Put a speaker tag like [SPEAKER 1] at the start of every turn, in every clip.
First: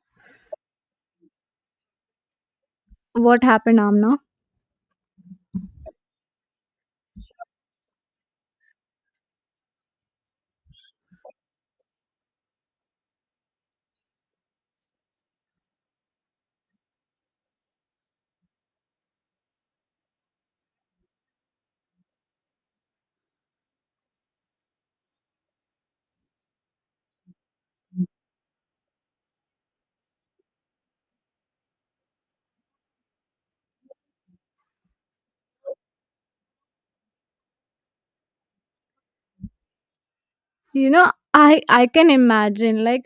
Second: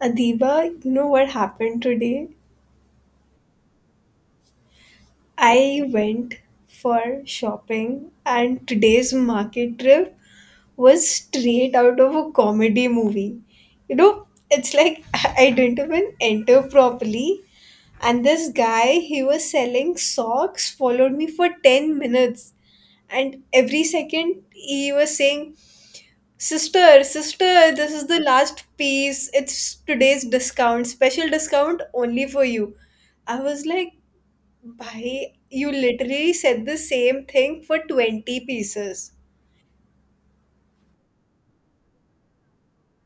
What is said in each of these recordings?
[SPEAKER 1] Adiba, you know what happened today?
[SPEAKER 2] What happened, Amna?
[SPEAKER 1] I went for shopping, and today's market trip was straight out of a comedy movie. You know, it's like I didn't even enter properly, and this guy, he was selling socks, followed me for 10 minutes, and every second he was saying, Sister, sister, this
[SPEAKER 2] Mm.
[SPEAKER 1] is the last piece. It's today's discount, special discount only for you. I was like, Bhai, you literally said the same thing for 20 pieces.
[SPEAKER 2] you know I can imagine, like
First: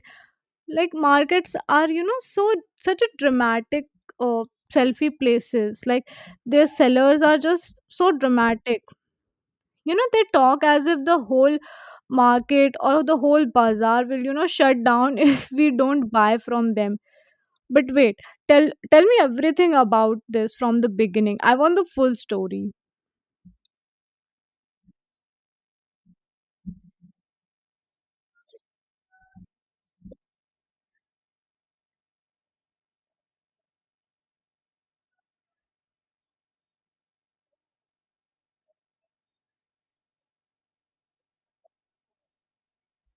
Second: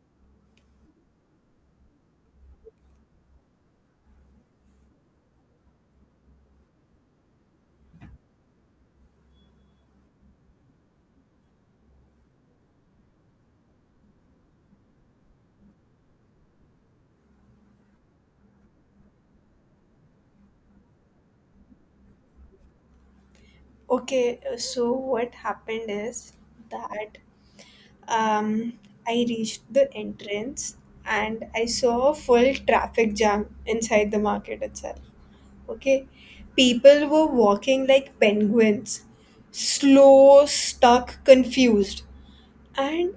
[SPEAKER 2] like markets are, you know, so such a dramatic uh, selfie places, like their sellers are just so dramatic. You know, they talk as if the whole market or the whole bazaar will, you know, shut down if we don't buy from them. But wait, tell me everything about this from the beginning. I want the full story.
[SPEAKER 1] Okay, so what happened is that um, I reached the entrance and I saw a full traffic jam inside the market itself. Okay, people were walking like penguins, slow, stuck, confused. And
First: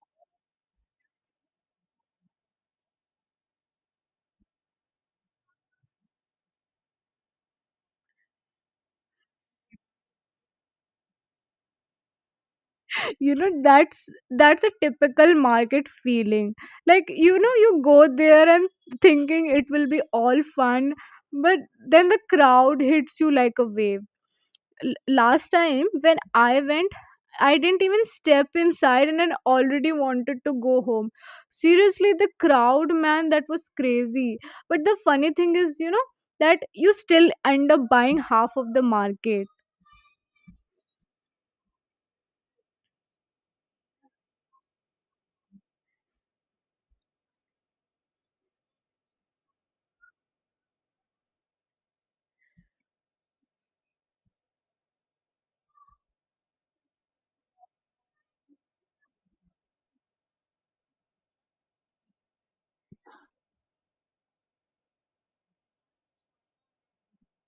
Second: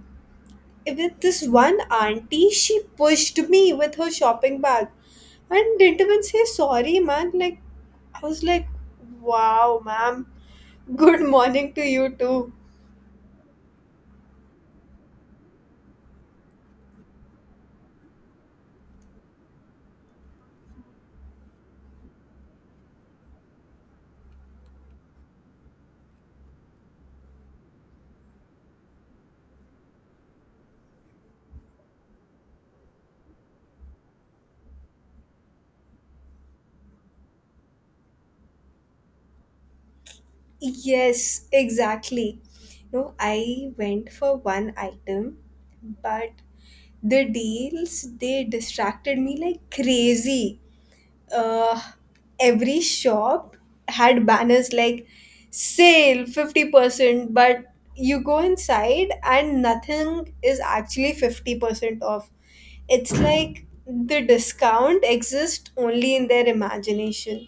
[SPEAKER 1] with this one auntie, she pushed me with her shopping bag and didn't even say sorry, man. Like, I was like, wow, ma'am, good morning to you too.
[SPEAKER 2] You know, that's a typical market feeling. Like, you know, you go there and thinking it will be all fun, but then the crowd hits you like a wave. Last time when I went, I didn't even step inside and I already wanted to go home. Seriously, the crowd, man, that was crazy. But the funny thing is, you know, that you still end up buying half of the market.
[SPEAKER 1] Yes, exactly. No, I went for one item, but the deals they distracted me like crazy. uh, every shop had banners like sale 50%, but you go inside and nothing is actually 50% off. It's like the discount exists only in their imagination.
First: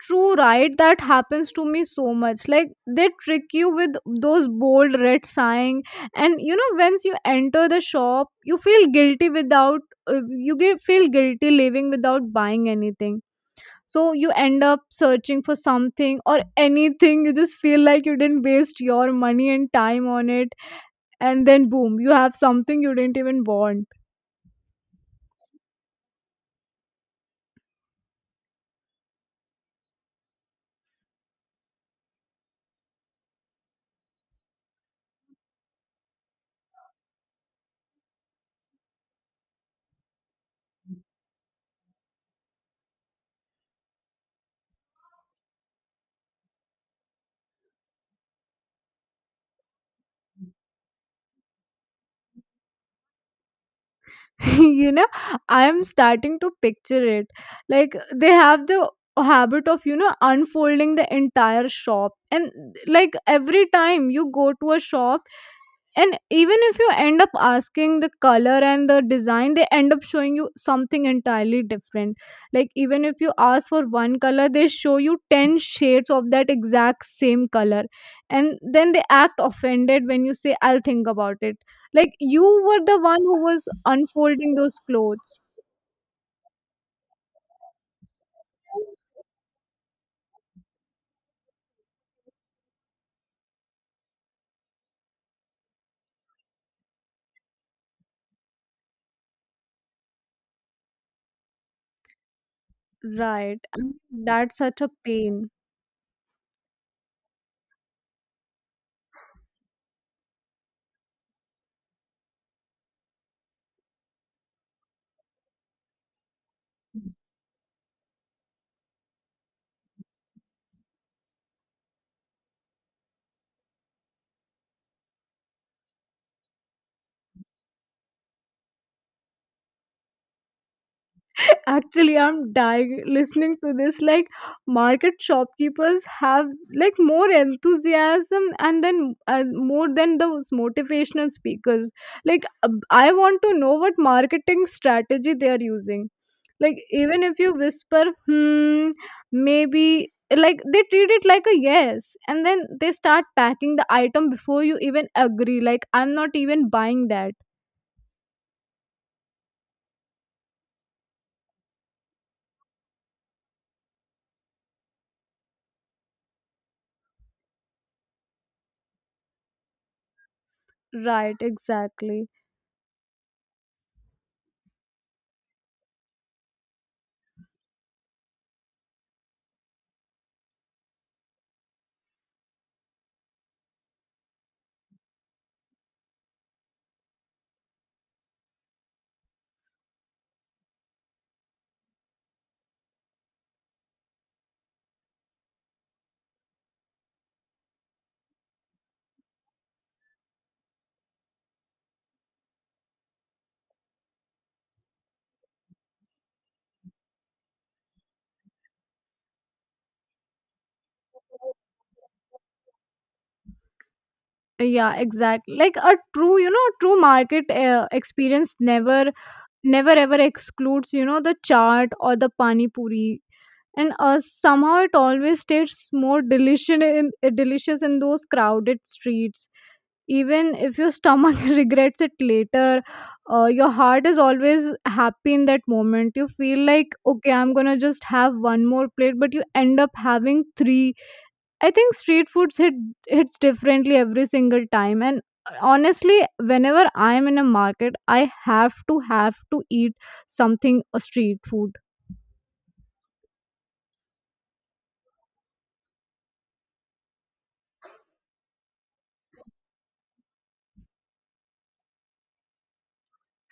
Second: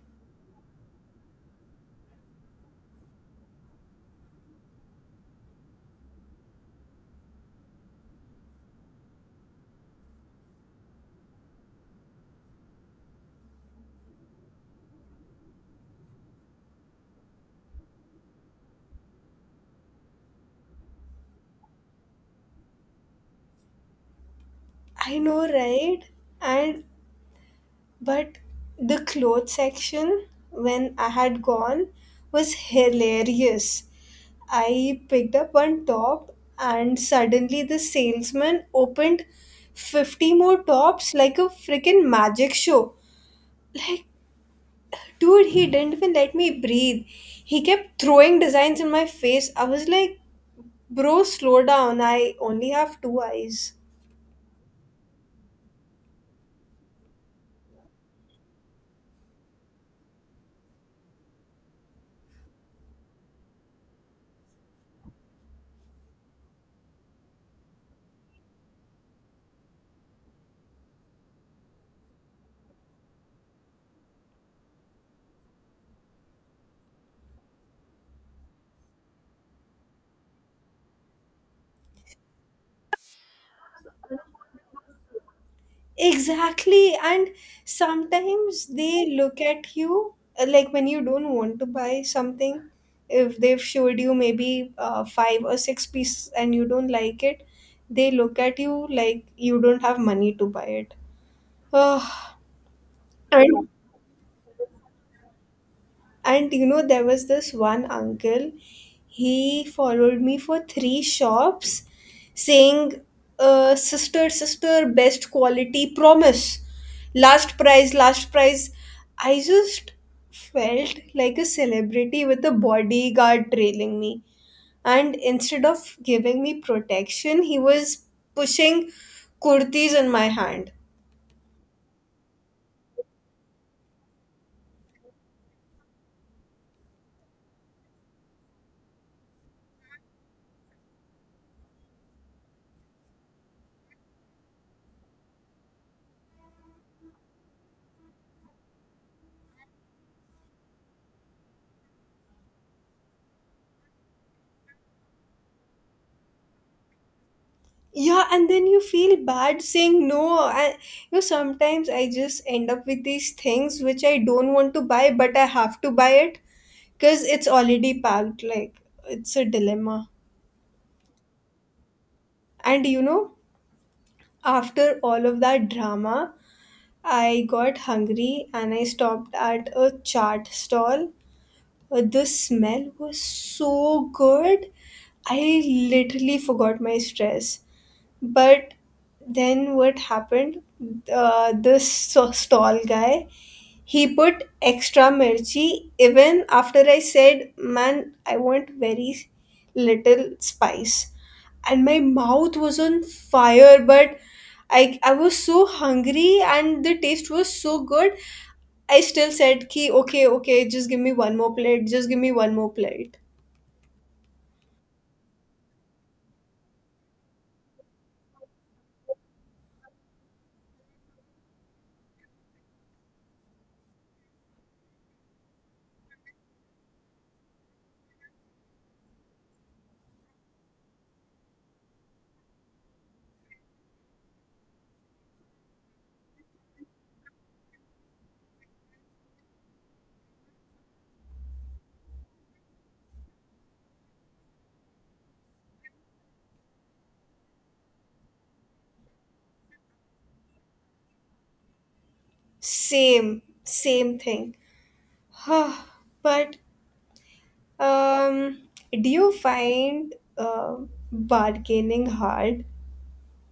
[SPEAKER 2] True, right? That happens to me so much. Like, they trick you with those bold red sign, and you know, once you enter the shop, you feel guilty without you get feel guilty leaving without buying anything. So you end up searching for something or anything. You just feel like you didn't waste your money and time on it, and then boom, you have something you didn't even want.
[SPEAKER 1] I know, right? And but the clothes section when I had gone was hilarious. I picked up one top, and suddenly the salesman opened 50 more tops like a freaking magic show. Like, dude, he didn't even let me breathe. He kept throwing designs in my face. I was like, bro, slow down. I only have two eyes.
[SPEAKER 2] You know, I'm starting to picture it. Like, they have the habit of, you know, unfolding the entire shop, and like, every time you go to a shop, and even if you end up asking the color and the design, they end up showing you something entirely different. Like, even if you ask for one color, they show you 10 shades of that exact same color, and then they act offended when you say I'll think about it. Like, you were the one who was unfolding those clothes.
[SPEAKER 1] Exactly. And sometimes they look at you like when you don't want to buy something, if they've showed you maybe five or six pieces and you don't like it, they look at you like you don't have money to buy it. Ugh.
[SPEAKER 2] Right,
[SPEAKER 1] and
[SPEAKER 2] and that's such a pain.
[SPEAKER 1] And you know, there was this one uncle, he followed me for three shops saying, Sister, sister, best quality, promise, last prize, last prize. I just felt like a celebrity with a bodyguard trailing me. And instead of giving me protection, he was pushing kurtis in my hand.
[SPEAKER 2] Actually, I'm dying listening to this. Like, market shopkeepers have like more enthusiasm and then more than those motivational speakers. Like, I want to know what marketing strategy they are using. Like, even if you whisper, hmm, maybe, like, they treat it like a yes. And then they start packing the item before you even agree. Like, I'm not even buying that.
[SPEAKER 1] Yeah, and then you feel bad saying no. I, sometimes I just end up with these things which I don't want to buy, but I have to buy it because it's already packed. Like, it's a dilemma.
[SPEAKER 2] Right, exactly.
[SPEAKER 1] And you know, after all of that drama, I got hungry and I stopped at a chaat stall. The smell was so good. I literally forgot my stress. But then what happened? This stall guy, he put extra mirchi even after I said, man, I want very little spice. And my mouth was on fire, but I was so hungry and the taste was so good. I still said, ki, okay, okay, just give me one more plate, just give me one more plate.
[SPEAKER 2] Yeah, exactly, like a true, you know, true market experience never never ever excludes, you know, the chaat or the pani puri. And somehow it always tastes more delicious in delicious in those crowded streets. Even if your stomach regrets it later, your heart is always happy. In that moment you feel like okay, I'm gonna just have one more plate, but you end up having three. I think street foods hit hits differently every single time. And honestly, whenever I am in a market, I have to eat something, a street food.
[SPEAKER 1] Same thing. but Um, do you find bargaining hard?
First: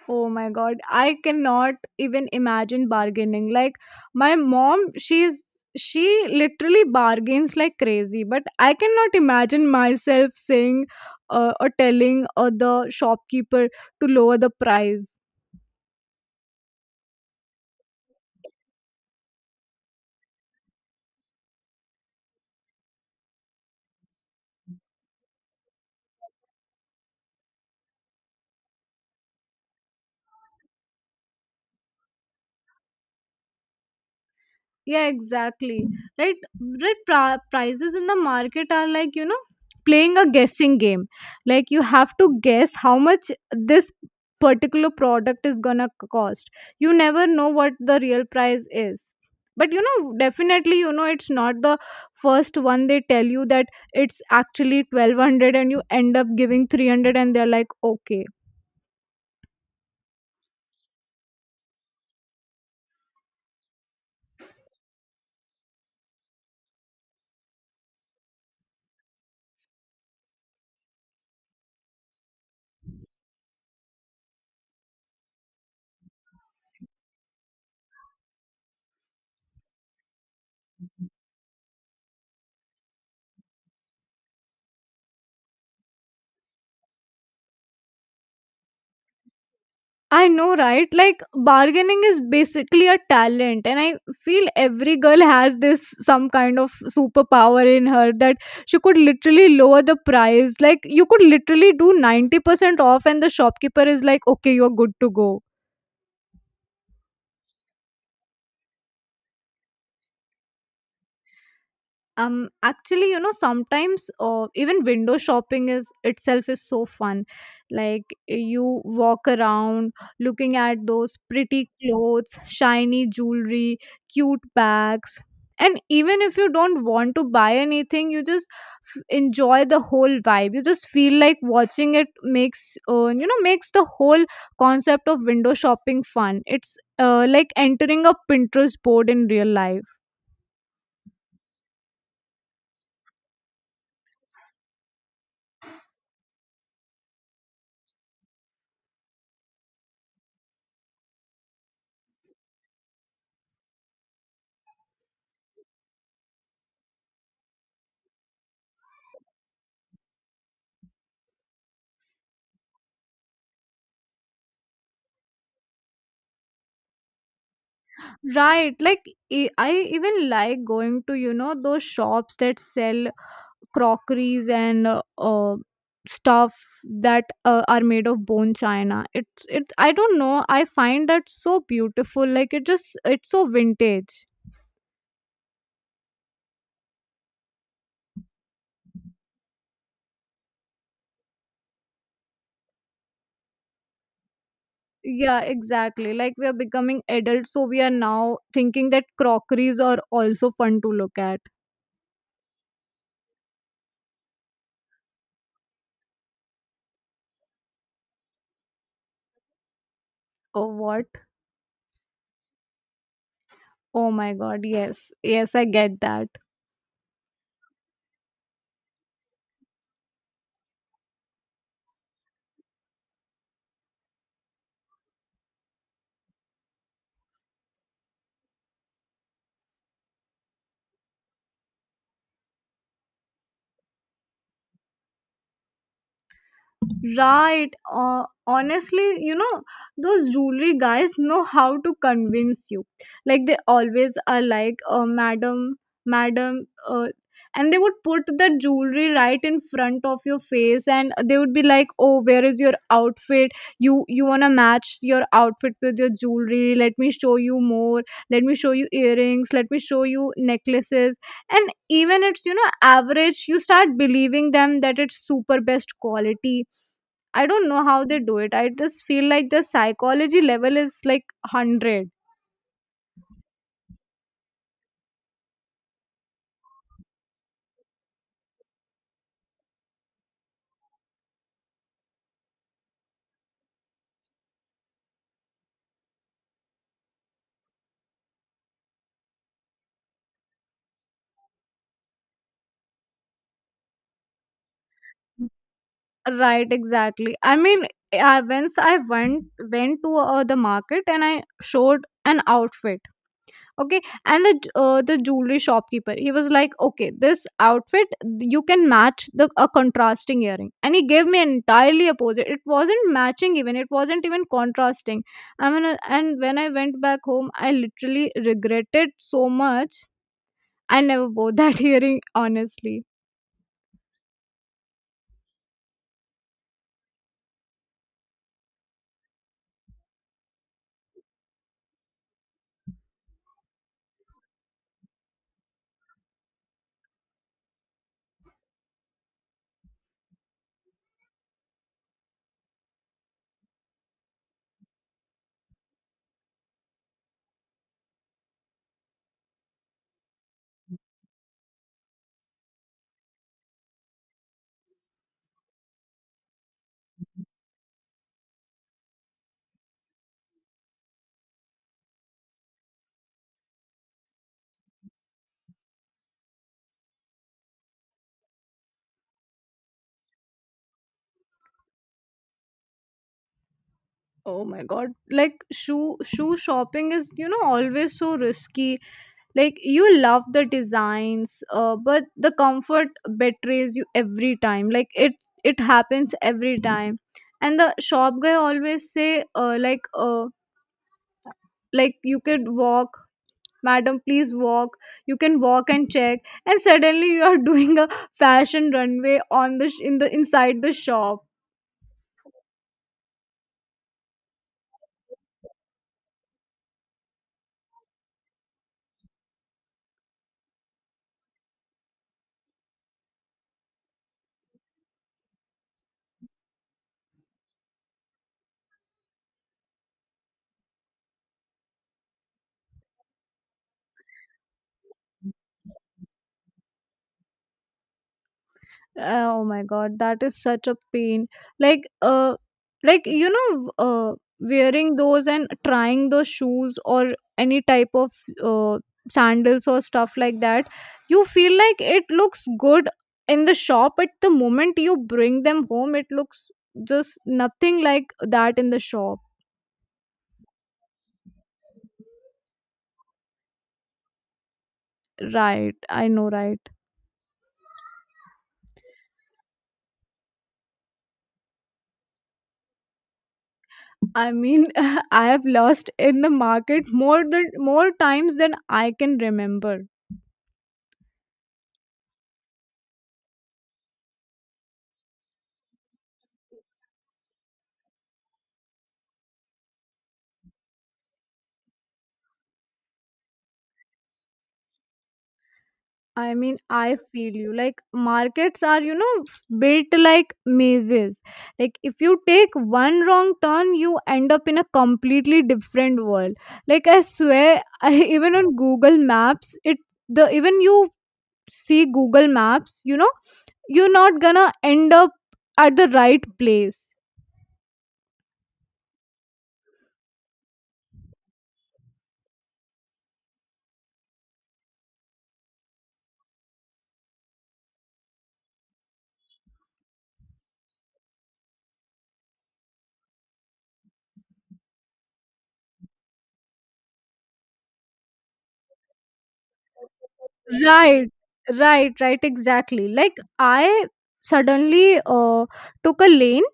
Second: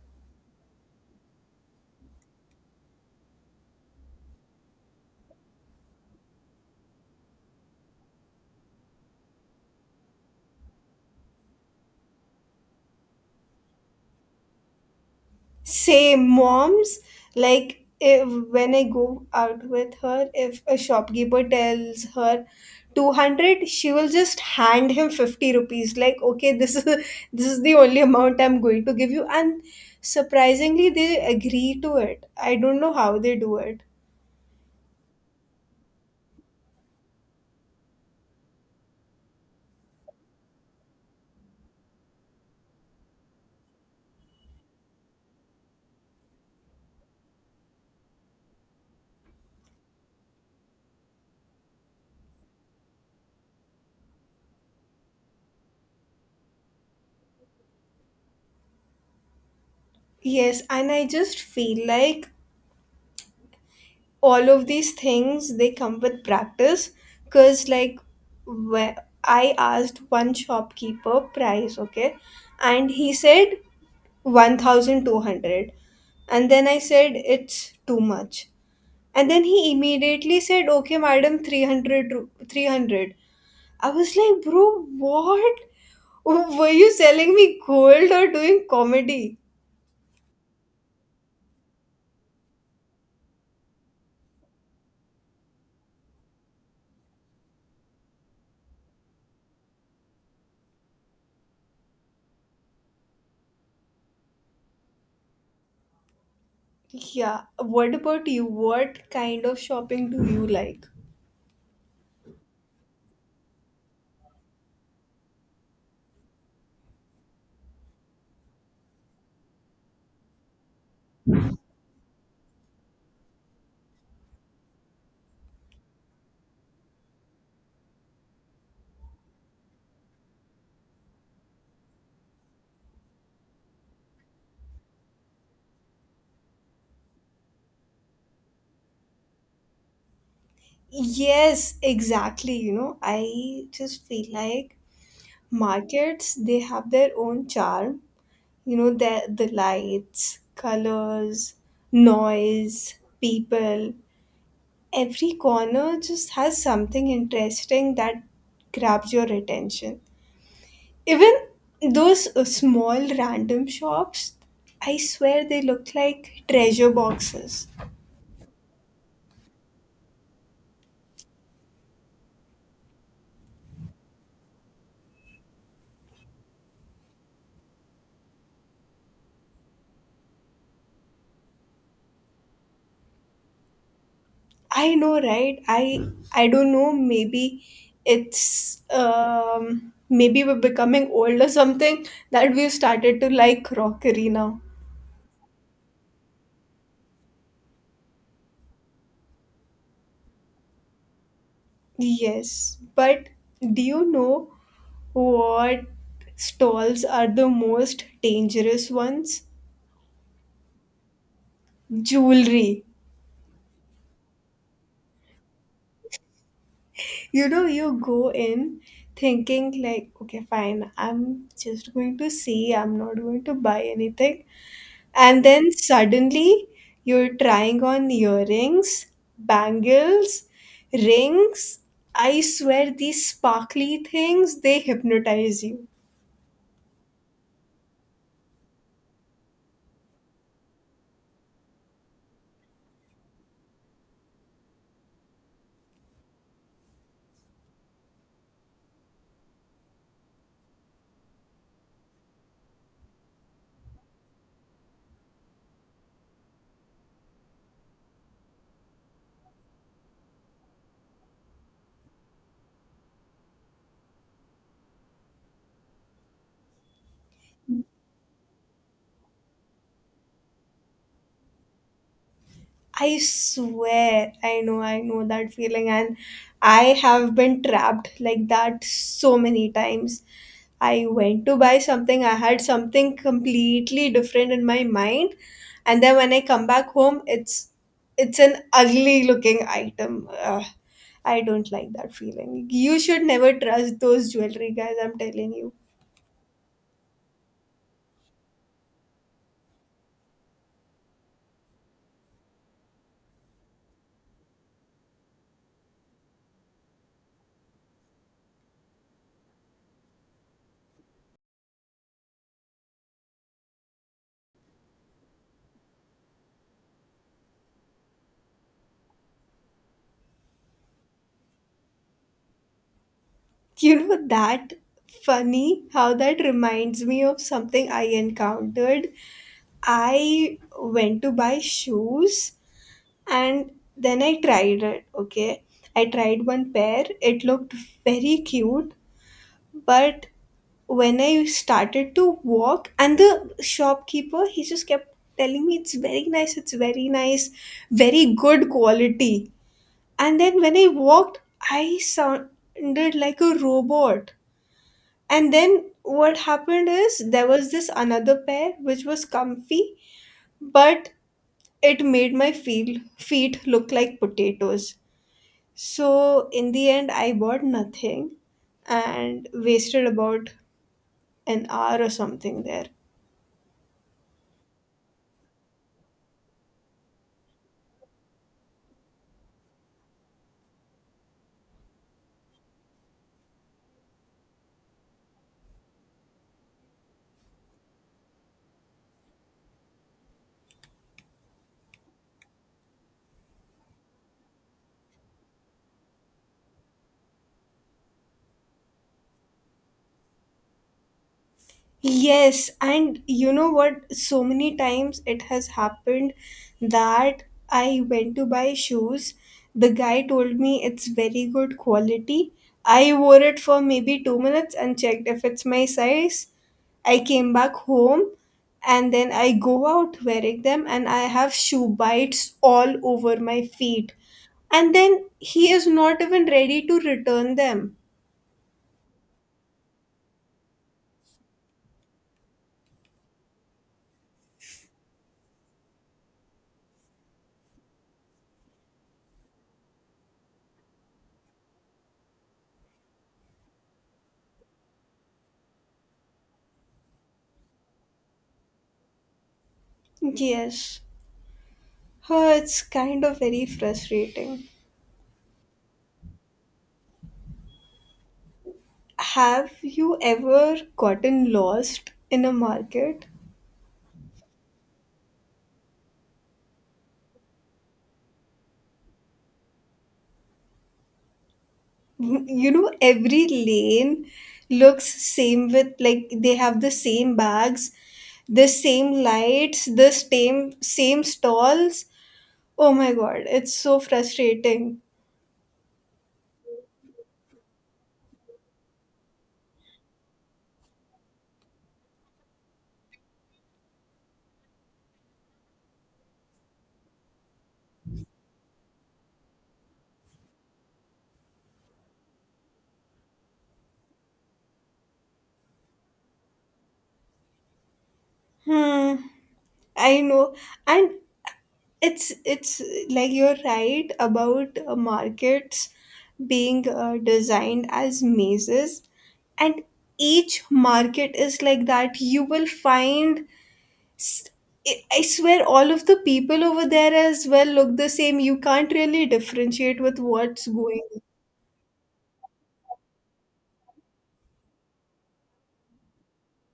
[SPEAKER 2] Oh my god, I cannot even imagine bargaining. Like, my mom, she literally bargains like crazy, but I cannot imagine myself saying or telling the shopkeeper to lower the price.
[SPEAKER 1] Same moms, like if when I go out with her, if a shopkeeper tells her 200, she will just hand him 50 rupees. Like, okay, this is the only amount I'm going to give you. And surprisingly, they agree to it. I don't know how they do it.
[SPEAKER 2] Yeah, exactly, right, right. Prices in the market are like, you know, playing a guessing game. Like, you have to guess how much this particular product is gonna cost. You never know what the real price is, but you know, definitely, you know, it's not the first one they tell you that. It's actually 1200 and you end up giving 300 and they're like okay.
[SPEAKER 1] Yes, and I just feel like all of these things they come with practice, because like wh- I asked one shopkeeper price, okay? And he said 1200, and then I said it's too much, and then he immediately said, okay madam, 300, 300. I was like, bro, what, were you selling me gold or doing comedy?
[SPEAKER 2] I know, right? Like, bargaining is basically a talent, and I feel every girl has this some kind of superpower in her that she could literally lower the price. Like, you could literally do 90% off, and the shopkeeper is like, "Okay, you're good to go."
[SPEAKER 1] Yeah, what about you? What kind of shopping do you like?
[SPEAKER 2] Um, actually, you know, sometimes even window shopping is itself is so fun. Like, you walk around looking at those pretty clothes, shiny jewelry, cute bags, and even if you don't want to buy anything, you just enjoy the whole vibe. You just feel like watching it makes you know, makes the whole concept of window shopping fun. It's like entering a Pinterest board in real life.
[SPEAKER 1] Yes, exactly. You know, I just feel like markets, they have their own charm. You know, the lights, colors, noise, people. Every corner just has something interesting that grabs your attention. Even those small random shops, I swear they look like treasure boxes.
[SPEAKER 2] Right. Like, I even like going to, you know, those shops that sell crockeries and stuff that are made of bone china. It's it, I don't know. I find that so beautiful. Like, it just, it's so vintage.
[SPEAKER 1] I know, right? I don't know. Maybe it's maybe we're becoming old or something that we've started to like crockery now.
[SPEAKER 2] Yeah, exactly. Like, we are becoming adults, so we are now thinking that crockeries are also fun to look at.
[SPEAKER 1] Yes, but do you know what stalls are the most dangerous ones?
[SPEAKER 2] Oh, what?
[SPEAKER 1] Jewelry.
[SPEAKER 2] Oh my god, yes. Yes, I get that.
[SPEAKER 1] You know, you go in thinking like, okay, fine, I'm just going to see. I'm not going to buy anything. And then suddenly you're trying on earrings, bangles, rings. I swear these sparkly things, they hypnotize you.
[SPEAKER 2] Right. Honestly, you know, those jewelry guys know how to convince you. Like, they always are like, madam, madam, and they would put the jewelry right in front of your face, and they would be like, oh, where is your outfit? You want to match your outfit with your jewelry? Let me show you more. Let me show you earrings, let me show you necklaces. And even it's, you know, average, you start believing them that it's super best quality. I don't know how they do it. I just feel like the psychology level is like 100.
[SPEAKER 1] I swear, I know that feeling, and I have been trapped like that so many times. I went to buy something, I had something completely different in my mind, and then when I come back home, it's an ugly looking item. Ugh, I don't like that feeling. You should never trust those jewelry guys, I'm telling you.
[SPEAKER 2] Right, exactly. I mean, I, once I went to the market and I showed an outfit. Okay, and the the jewelry shopkeeper, he was like, okay, this outfit you can match the a contrasting earring, and he gave me entirely opposite. It wasn't matching even. It wasn't even contrasting. I mean, and when I went back home, I literally regretted so much. I never wore that earring, honestly.
[SPEAKER 1] You know that funny how that reminds me of something I encountered. I went to buy shoes and then I tried it, okay? I tried one pair. It looked very cute, but when I started to walk, and the shopkeeper, he just kept telling me it's very nice, very good quality. And then when I walked, I sounded like a robot. And then what happened is there was this another pair which was comfy, but it made my feet look like potatoes. So in the end, I bought nothing and wasted about an hour or something there.
[SPEAKER 2] Oh my god. Like, shoe shopping is, you know, always so risky. Like, you love the designs, but the comfort betrays you every time. Like, it happens every time. And the shop guy always say, like, like, you could walk, madam, please walk. You can walk and check. And suddenly you are doing a fashion runway on the sh- in the inside the shop.
[SPEAKER 1] Yes, and you know what? So many times it has happened that I went to buy shoes. The guy told me it's very good quality. I wore it for maybe 2 minutes and checked if it's my size. I came back home and then I go out wearing them and I have shoe bites all over my feet. And then he is not even ready to return them.
[SPEAKER 2] Oh my god, that is such a pain. Like uh like you know, wearing those and trying those shoes or any type of uh sandals or stuff like that, you feel like it looks good in the shop, but the moment you bring them home, it looks just nothing like that in the shop.
[SPEAKER 1] Yes. Oh, it's kind of very frustrating.
[SPEAKER 2] Right, I know, right.
[SPEAKER 1] Have you ever gotten lost in a market?
[SPEAKER 2] I mean, I have lost in the market more than more times than I can remember.
[SPEAKER 1] You know, every lane looks same, with like they have the same bags, the same lights, the same stalls. Oh my god, it's so frustrating.
[SPEAKER 2] I mean, I feel you. Like, markets are, you know, built like mazes. Like, if you take one wrong turn, you end up in a completely different world. Like, I swear, I, even on Google Maps, it the even you see Google Maps, you know, you're not gonna end up at the right place.
[SPEAKER 1] Hmm. I know. And it's like you're right about markets being designed as mazes, and each market is like that. You will find s- I swear all of the people over there as well look the same. You can't really differentiate with what's going.
[SPEAKER 2] Right, right, right, exactly. Like, I suddenly took a lane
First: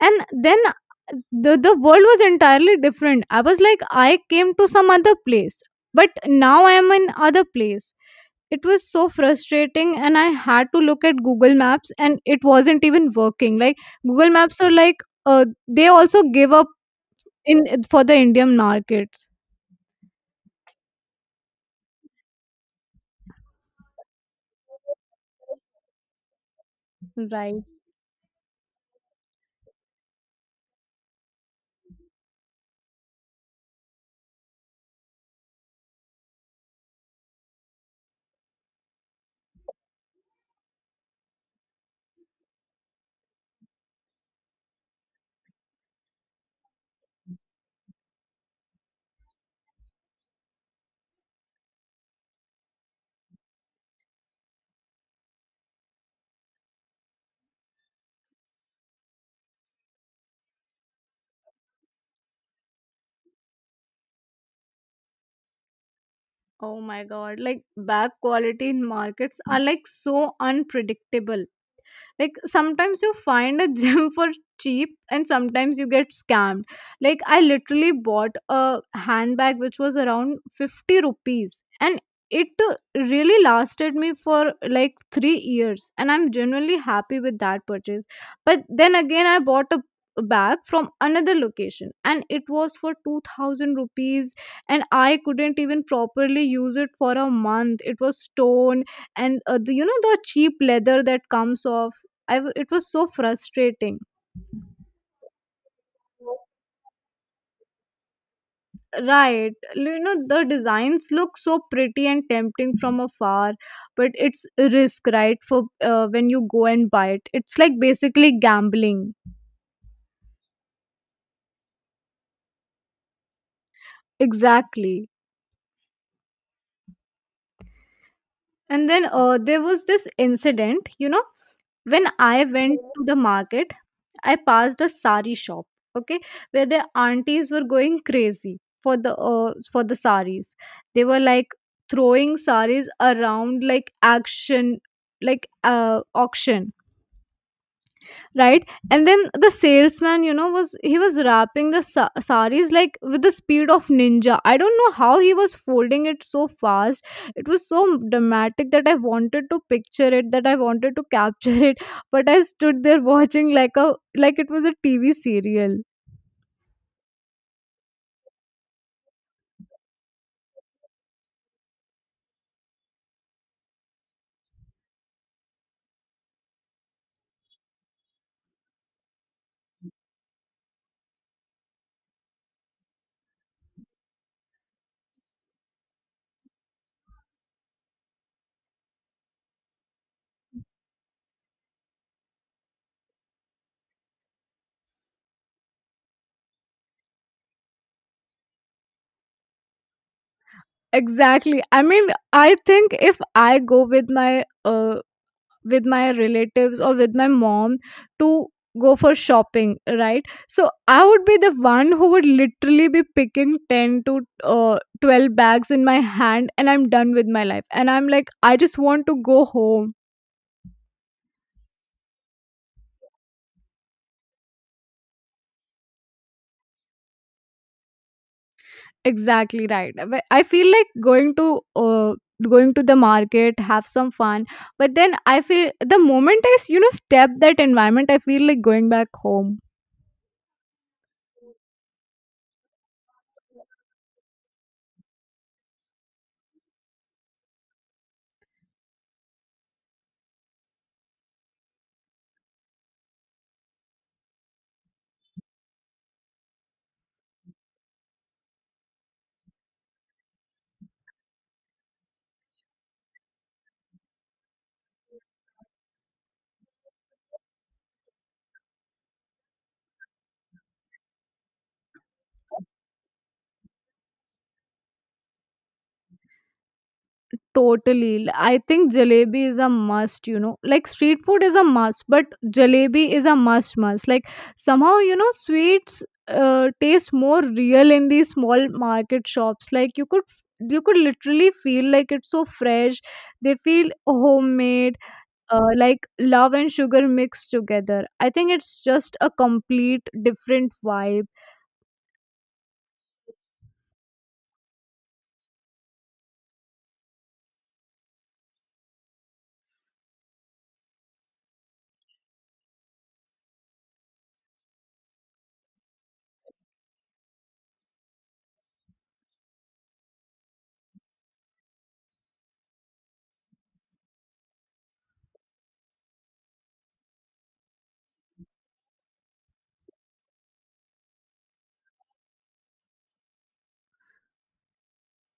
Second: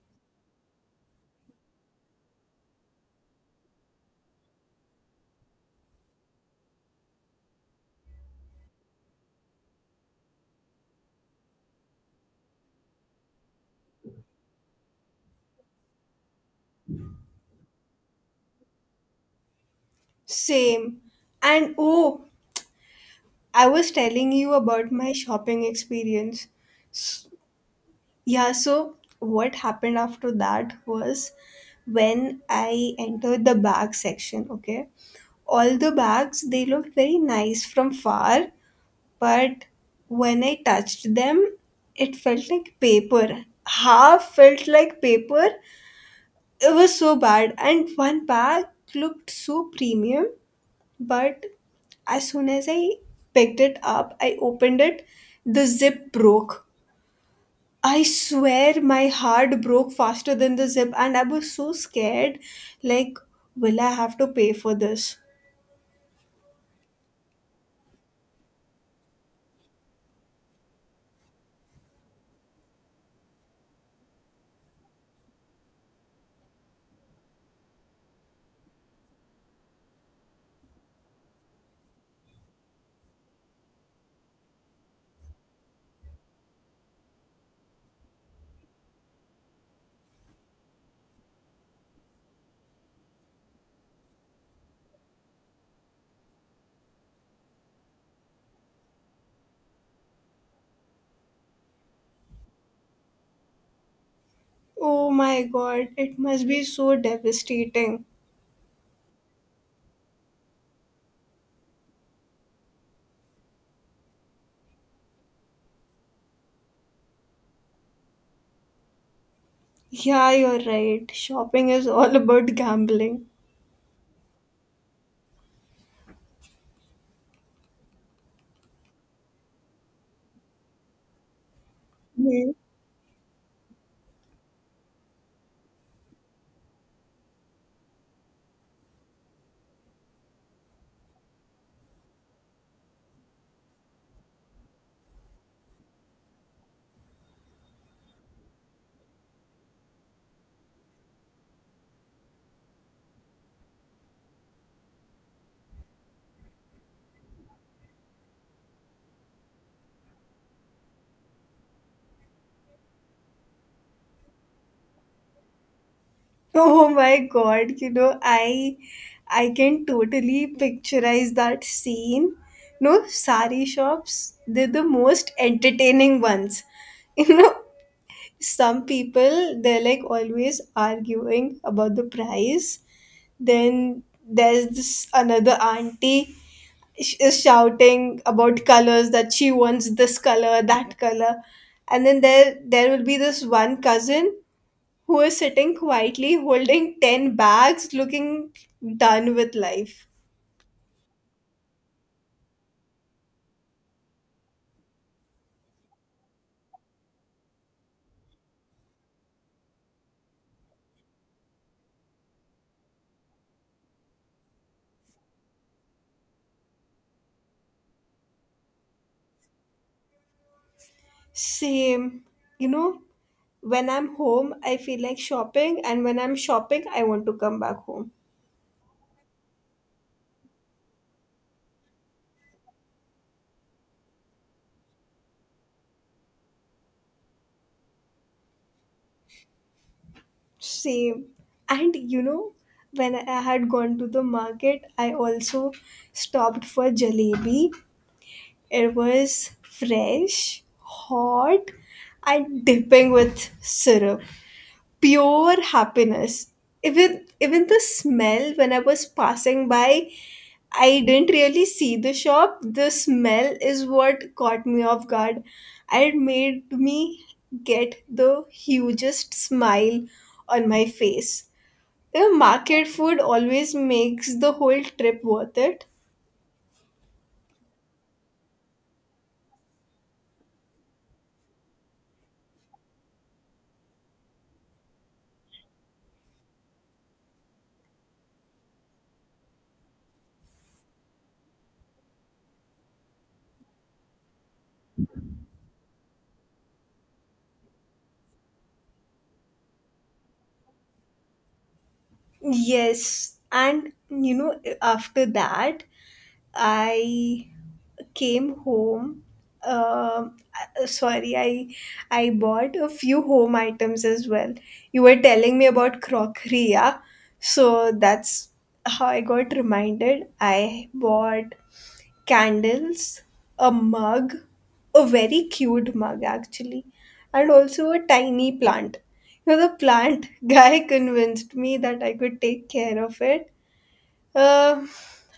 [SPEAKER 2] and then the world was entirely different. I was like I came to some other place, but now I am in other place. It was so frustrating and I had to look at Google Maps and it wasn't even working. Like, Google Maps are like they also give up in for the Indian markets.
[SPEAKER 1] Same. And oh, I was telling you about my shopping experience.
[SPEAKER 2] Right.
[SPEAKER 1] Yeah, so what happened after that was when I entered the bag section, okay? All the bags, they looked very nice from far, but when I touched them, it felt like paper. Half felt like paper. It was so bad. And one bag looked so premium, but as soon as I picked it up, I opened it, the zip broke. I swear my heart broke faster than the zip, and I was so scared. Like, will I have to pay for this?
[SPEAKER 2] Oh my god, like, bag quality in markets are like so unpredictable. Like, sometimes you find a gym for cheap, and sometimes you get scammed. Like, I literally bought a handbag which was around 50 rupees, and it really lasted me for like 3 years, and I'm genuinely happy with that purchase. But then again, I bought a bag from another location and it was for 2000 rupees, and I couldn't even properly use it for a month. It was torn, and you know, the cheap leather that comes off, it was so frustrating.
[SPEAKER 1] Oh my god, it must be so devastating.
[SPEAKER 2] Right. You know, the designs look so pretty and tempting from afar, but it's a risk, right? For when you go and buy it, it's like basically gambling.
[SPEAKER 1] Yeah, you're right. Shopping is all about gambling.
[SPEAKER 2] Exactly. And then there was this incident, you know, when I
[SPEAKER 1] Hmm.
[SPEAKER 2] went to the market, I passed a sari shop, okay, where the aunties were going crazy for the saris. They were like throwing saris around like action, like auction, right? And then the salesman, you know, was he was wrapping the saris like with the speed of ninja. I don't know how he was folding it so fast. It was so dramatic that I wanted to capture it but I stood there watching like a like it was a tv serial.
[SPEAKER 1] Oh my god, you know, I can totally picturize that scene. No, sari shops, they're the most entertaining ones. You know, some people they're like always arguing about the price, then there's this another auntie is shouting about colors, that she wants this color, that color. And then there will be this one cousin who is sitting quietly holding 10 bags looking done with life.
[SPEAKER 2] Exactly. I mean, I think if I go with my relatives or with my mom to go for shopping, right, so I would be the one who would literally be picking 10 to 12 bags in my hand and I'm done with my life and I'm like I just want to go home.
[SPEAKER 1] Same. You know, when I'm home I feel like shopping, and when I'm shopping I want to come back home.
[SPEAKER 2] Exactly, right. But I feel like going to going to the market, have some fun, but then I feel the moment you know, step that environment, I feel like going back home.
[SPEAKER 1] Same. And you know, when I had gone to the market, I also stopped for jalebi. It was fresh, hot, and dipping with syrup, pure happiness. Even the smell when I was passing by, I didn't really see the shop. The smell is what caught me off guard. It made me get the hugest smile on my face. The market food always makes the whole trip worth it.
[SPEAKER 2] Totally. I think jalebi is a must, you know. Like street food is a must, but jalebi is a must must. Like somehow, you know, sweets taste more real in these small market shops. Like you could literally feel like it's so fresh. They feel homemade, like love and sugar mixed together. I think it's just a complete different vibe.
[SPEAKER 1] Yes, and you know, after that, I came home um, sorry I bought a few home items as well. You were telling me about crockery, yeah. So that's how I got reminded. I bought candles, a mug, a very cute mug actually, and also a tiny plant. You know, the plant guy convinced me that I could take care of it. uh,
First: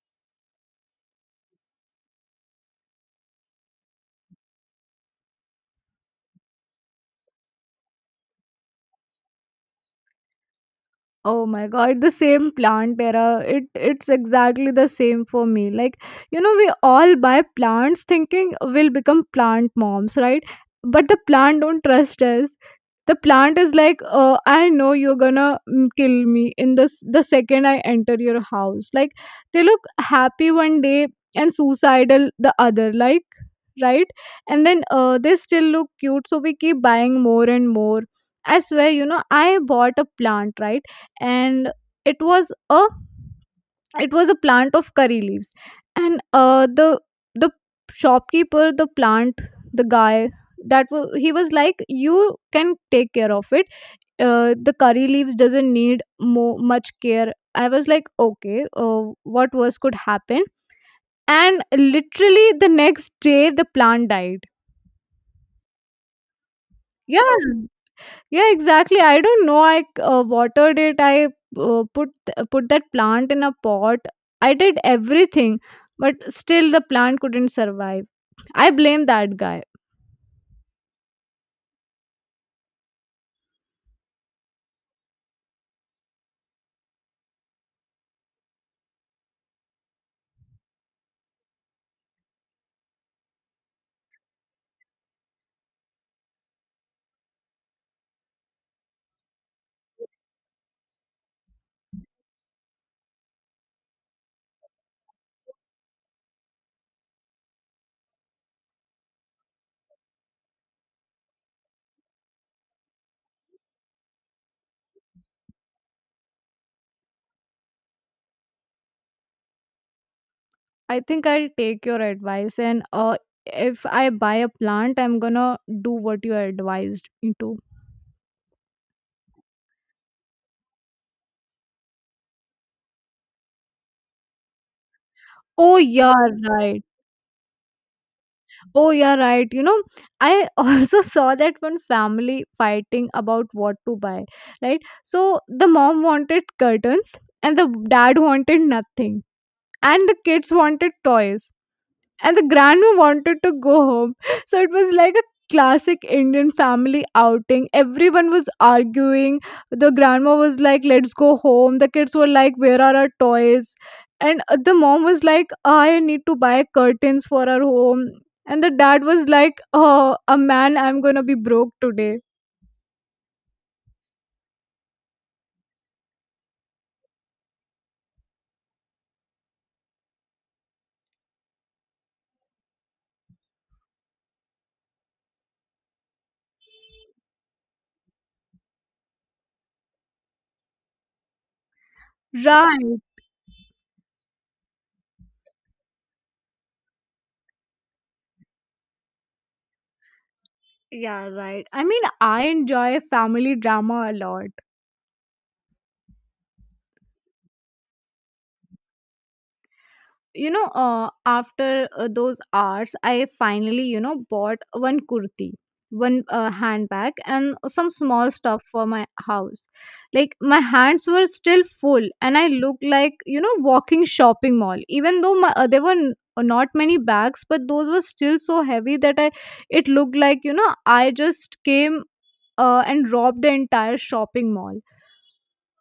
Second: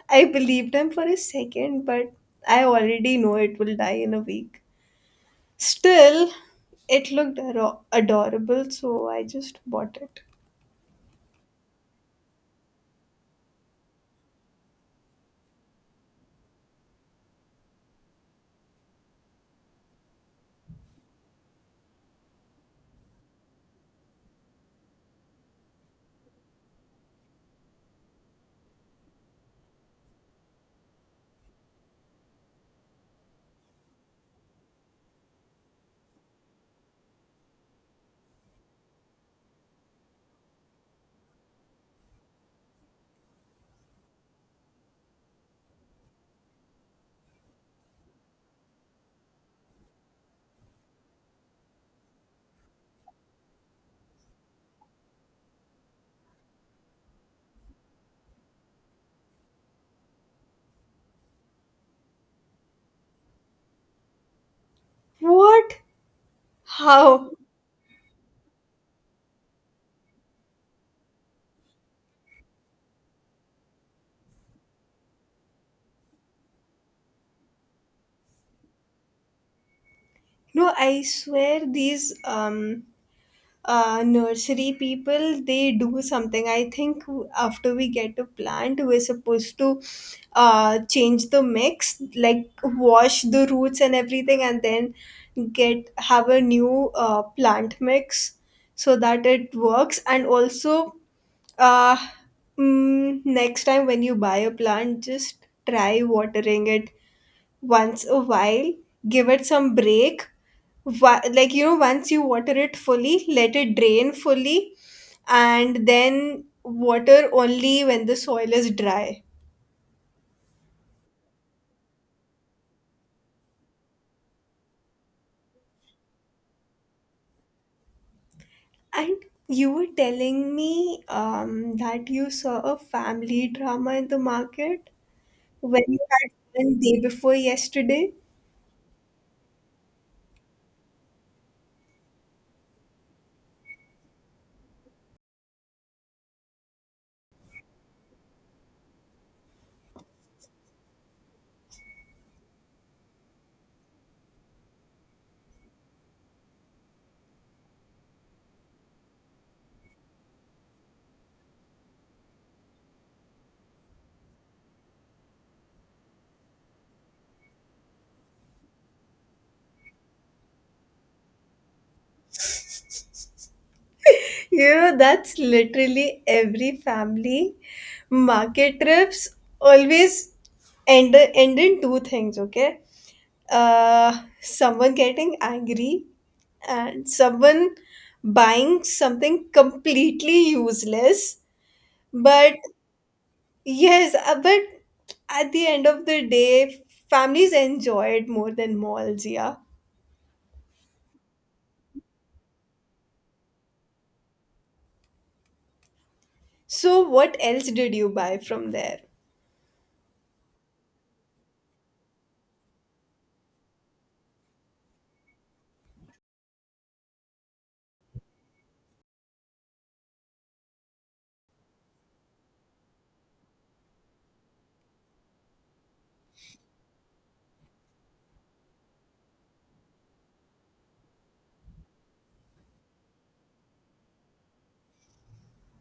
[SPEAKER 1] I believed him for a second, but I already know it will die in a week. Still, it looked adorable, so I just bought it.
[SPEAKER 2] Oh my god, the same plant era. It's exactly the same for me. Like, you know, we all buy plants thinking we'll become plant moms, right? But the plant don't trust us. The plant is like, I know you're gonna kill me in this the second I enter your house. Like they look happy one day and suicidal the other, like, right. And then they still look cute, so we keep buying more and more. I swear, you know, I bought a plant, right? And it was a it was a plant of curry leaves. And the shopkeeper, the plant, the guy, that was he was like, you can take care of it, the curry leaves doesn't need much care. I was like, okay, what worse could happen? And literally the next day the plant died.
[SPEAKER 1] What? How?
[SPEAKER 2] Yeah. Yeah, exactly. I don't know. I watered it. I uh, put put that plant in a pot. I did everything, but still the plant couldn't survive. I blame that guy.
[SPEAKER 1] No, I swear these nursery people they do something. I think after we get a plant we're supposed to change the mix, like wash the roots and everything, and then get have a new plant mix so that it works. And also uh, next time when you buy a plant, just try watering it once a while, give it some break, like you know, once you water it fully, let it drain fully, and then water only when the soil is dry.
[SPEAKER 2] I think I'll take your advice and if I buy a plant, I'm gonna do what you advised me to.
[SPEAKER 1] And you were telling me that you saw a family drama in the market
[SPEAKER 2] Oh
[SPEAKER 1] when you
[SPEAKER 2] yeah,
[SPEAKER 1] had, one
[SPEAKER 2] right.
[SPEAKER 1] day before yesterday.
[SPEAKER 2] Oh, yeah, right. You know, I also saw that one family fighting about what to buy, right? So the mom wanted curtains and the dad wanted nothing, and the kids wanted toys and the grandma wanted to go home so it was like a classic Indian family outing. Everyone was arguing. The grandma was like, let's go home. The kids were like, where are our toys? And the mom was like, I need to buy curtains for our home. And the dad was like, oh a man, I'm gonna be broke today.
[SPEAKER 1] Yeah, that's literally every family. Market trips always end in two things, okay? Someone getting angry and someone buying something completely useless. But
[SPEAKER 2] Right.
[SPEAKER 1] yes, but at the end of the day, families enjoy it more than malls, yeah.
[SPEAKER 2] Yeah, right. I mean, I enjoy family drama a lot.
[SPEAKER 1] So, what else did you buy from there?
[SPEAKER 2] You know, after those hours I finally, you know, bought one kurti, one handbag and some small stuff for my house. Like my hands were still full and I looked like, you know, walking shopping mall, even though my, there were not many bags, but those were still so heavy that I it looked like, you know, I just came and robbed the entire shopping mall.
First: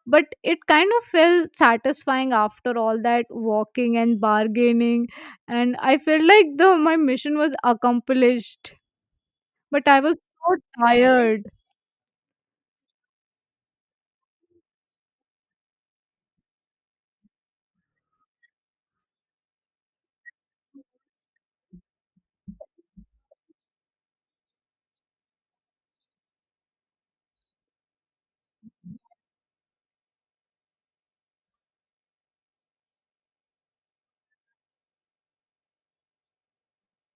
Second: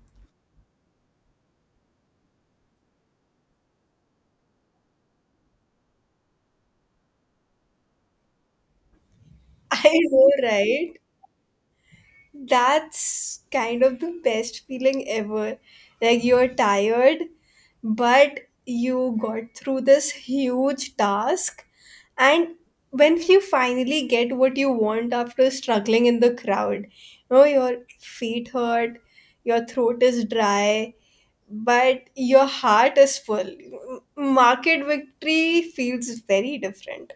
[SPEAKER 2] But it kind of felt satisfying after all that walking and bargaining, and I felt like the my mission was accomplished. But
[SPEAKER 1] I
[SPEAKER 2] I was
[SPEAKER 1] know,
[SPEAKER 2] so
[SPEAKER 1] right?
[SPEAKER 2] tired.
[SPEAKER 1] That's kind of the best feeling ever. Like you're tired, but you got through this huge task. And when you finally get what you want after struggling in the crowd, you know, your feet hurt, your throat is dry, but your heart is full. Market victory feels very different.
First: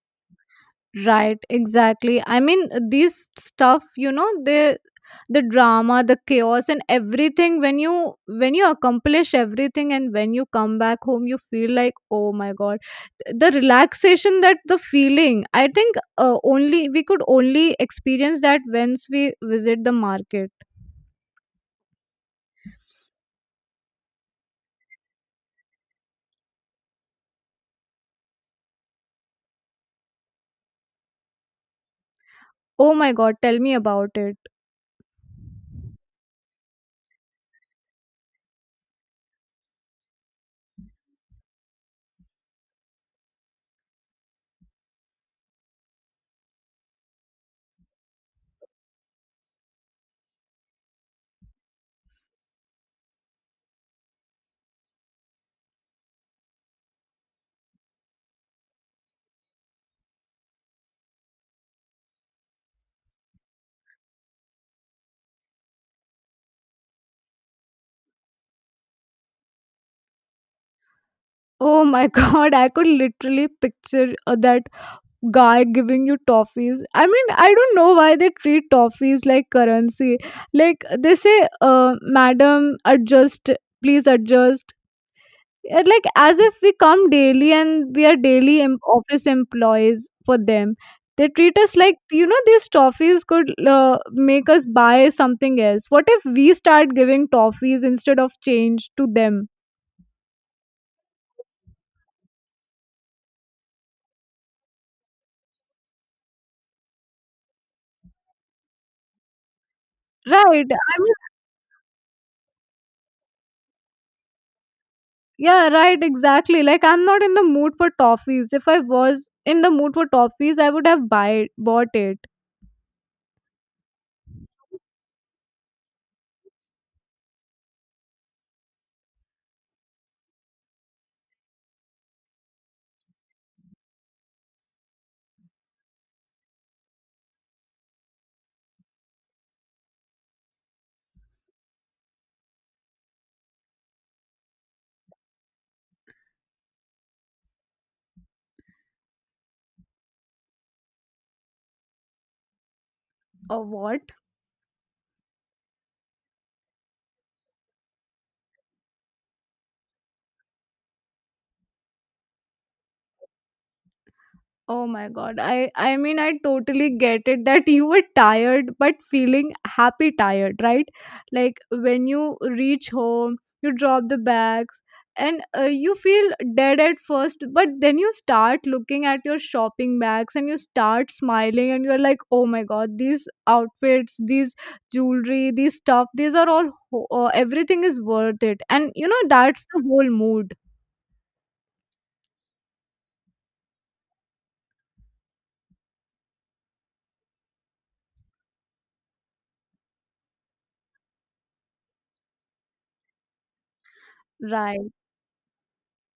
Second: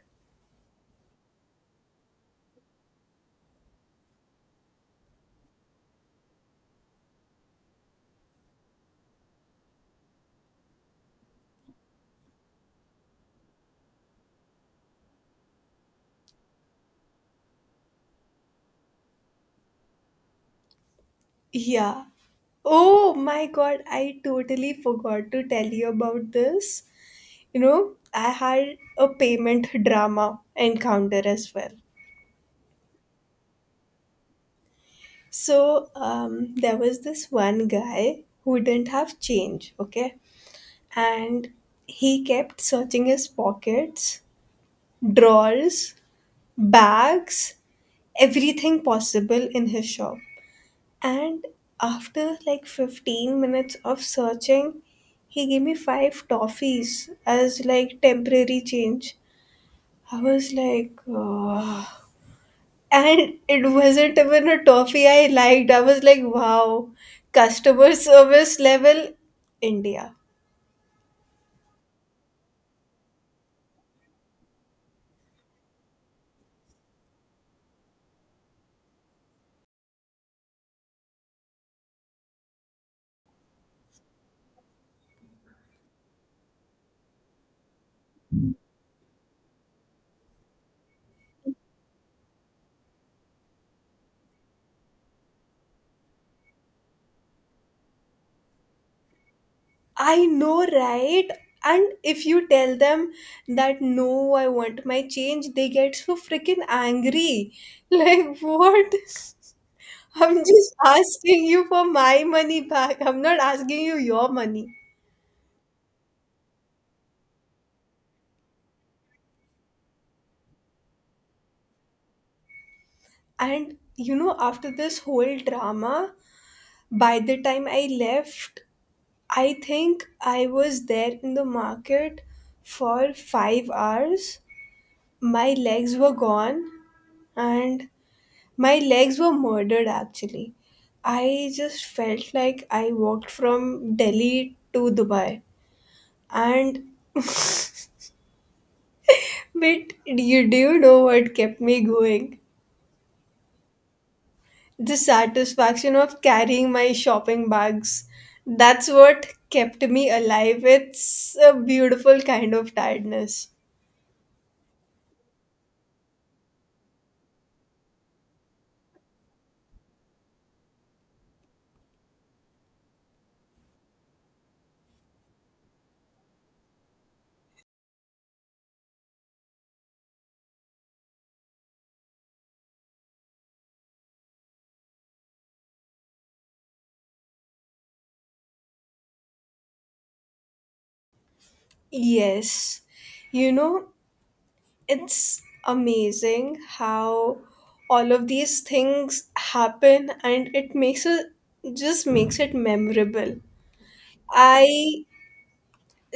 [SPEAKER 2] Right, exactly. I mean, these stuff, you know, the drama, the chaos and everything, when you accomplish everything and when you come back home you feel like, oh my god, the relaxation, that the feeling, I think, only experience that once we visit the market.
[SPEAKER 1] Yeah. Oh my god, I totally forgot to tell you about this. You know, I had a payment drama encounter as well.
[SPEAKER 2] Oh my god, tell me about it.
[SPEAKER 1] So there was this one guy who didn't have change, okay? And he kept searching his pockets, drawers, bags, everything possible in his shop. And after like 15 minutes of searching, he gave me five toffees as like temporary change. I was like, oh. And it wasn't even a toffee I liked. I was like, wow, customer service level India.
[SPEAKER 2] Oh my god, I could literally picture, that guy giving you toffees. I mean, I don't know why they treat toffees like currency. Like they say, "Madam, adjust, please adjust." And, like as if we come daily and we are daily office employees for them. They treat us like, you know, these toffees could make us buy something else. What if we start giving toffees instead of change to them?
[SPEAKER 1] I know, right? And if you tell them that no, I want my change, they get so freaking angry. Like, what? I'm
[SPEAKER 2] Right.
[SPEAKER 1] just
[SPEAKER 2] I mean,
[SPEAKER 1] asking you for my money back. I'm not asking you your money.
[SPEAKER 2] yeah, right, exactly. Like I'm not in the mood for toffees. If I was in the mood for toffees, I would have buy bought it.
[SPEAKER 1] And you know, after this whole drama, by the time I left, I think I was there in the market for 5 hours. My legs were gone, and my legs were murdered actually. I just felt like I walked from Delhi to Dubai. And but you do you know what kept me going?
[SPEAKER 2] Oh, what?
[SPEAKER 1] The satisfaction of carrying my shopping bags. That's what kept me alive. It's a beautiful kind of tiredness.
[SPEAKER 2] Oh my god. I mean I totally get it that you were tired but feeling happy tired, right? Like when you reach home, you drop the bags and you feel dead at first, but then you start looking at your shopping bags and you start smiling and you're like, "Oh my god, these outfits, these jewelry, these stuff, these are all everything is worth it." And you know that's the whole mood.
[SPEAKER 1] Yes. You know, it's amazing how all of these things happen and it makes it just makes it memorable.
[SPEAKER 2] Right.
[SPEAKER 1] I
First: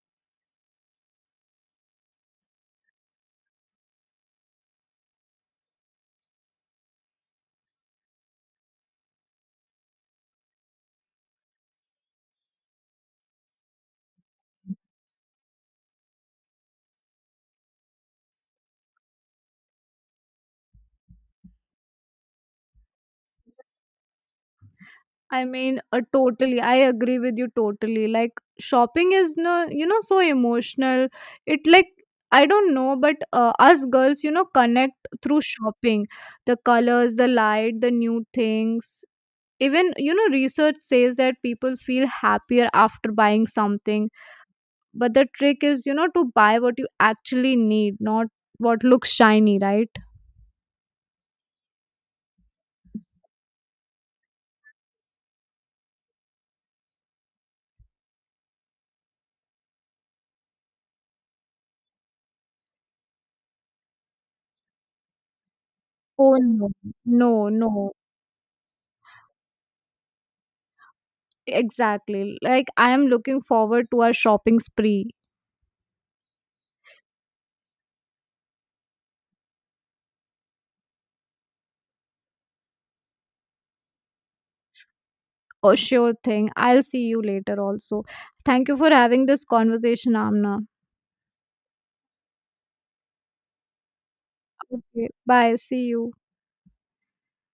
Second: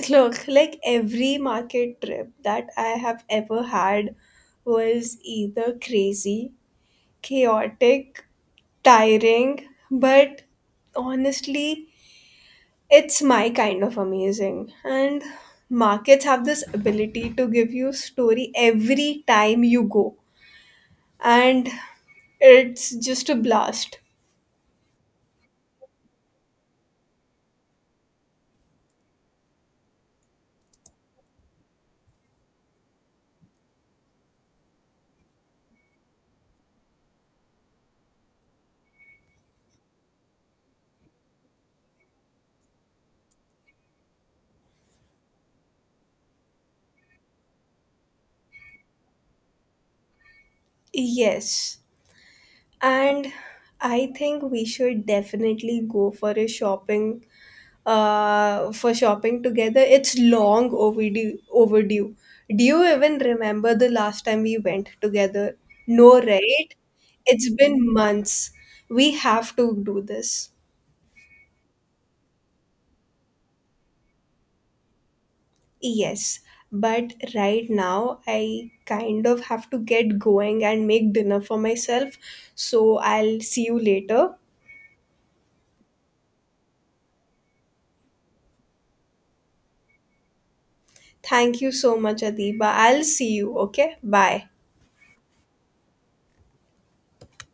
[SPEAKER 1] look like every market trip that I have ever had was either crazy, chaotic, tiring, but honestly it's my kind of amazing. And markets have this ability to give you story every time you go. And it's just a blast.
[SPEAKER 2] I mean, totally. I agree with you totally. Like shopping is no, you know, so emotional. It, like, I don't know, but us girls, you know, connect through shopping. The colors, the light, the new things. Even, you know, research says that people feel happier after buying something. But the trick is, you know, to buy what you actually need, not what looks shiny, right?
[SPEAKER 1] Yes. And I think we should definitely go for shopping together. It's long overdue. Do you even remember the last time we went together? No,
[SPEAKER 2] Oh no,
[SPEAKER 1] right?
[SPEAKER 2] no,
[SPEAKER 1] It's been
[SPEAKER 2] no.
[SPEAKER 1] months. We have to do this.
[SPEAKER 2] Exactly. Like I am looking forward to our shopping spree.
[SPEAKER 1] Yes, but right now I kind of have to get going and make dinner for myself. So I'll see you later.
[SPEAKER 2] Oh, sure thing. I'll see you later also. Thank you for having this conversation, Amna.
[SPEAKER 1] Thank you so much, Adiba. I'll see you, okay? Bye.
[SPEAKER 2] Okay, bye. See you.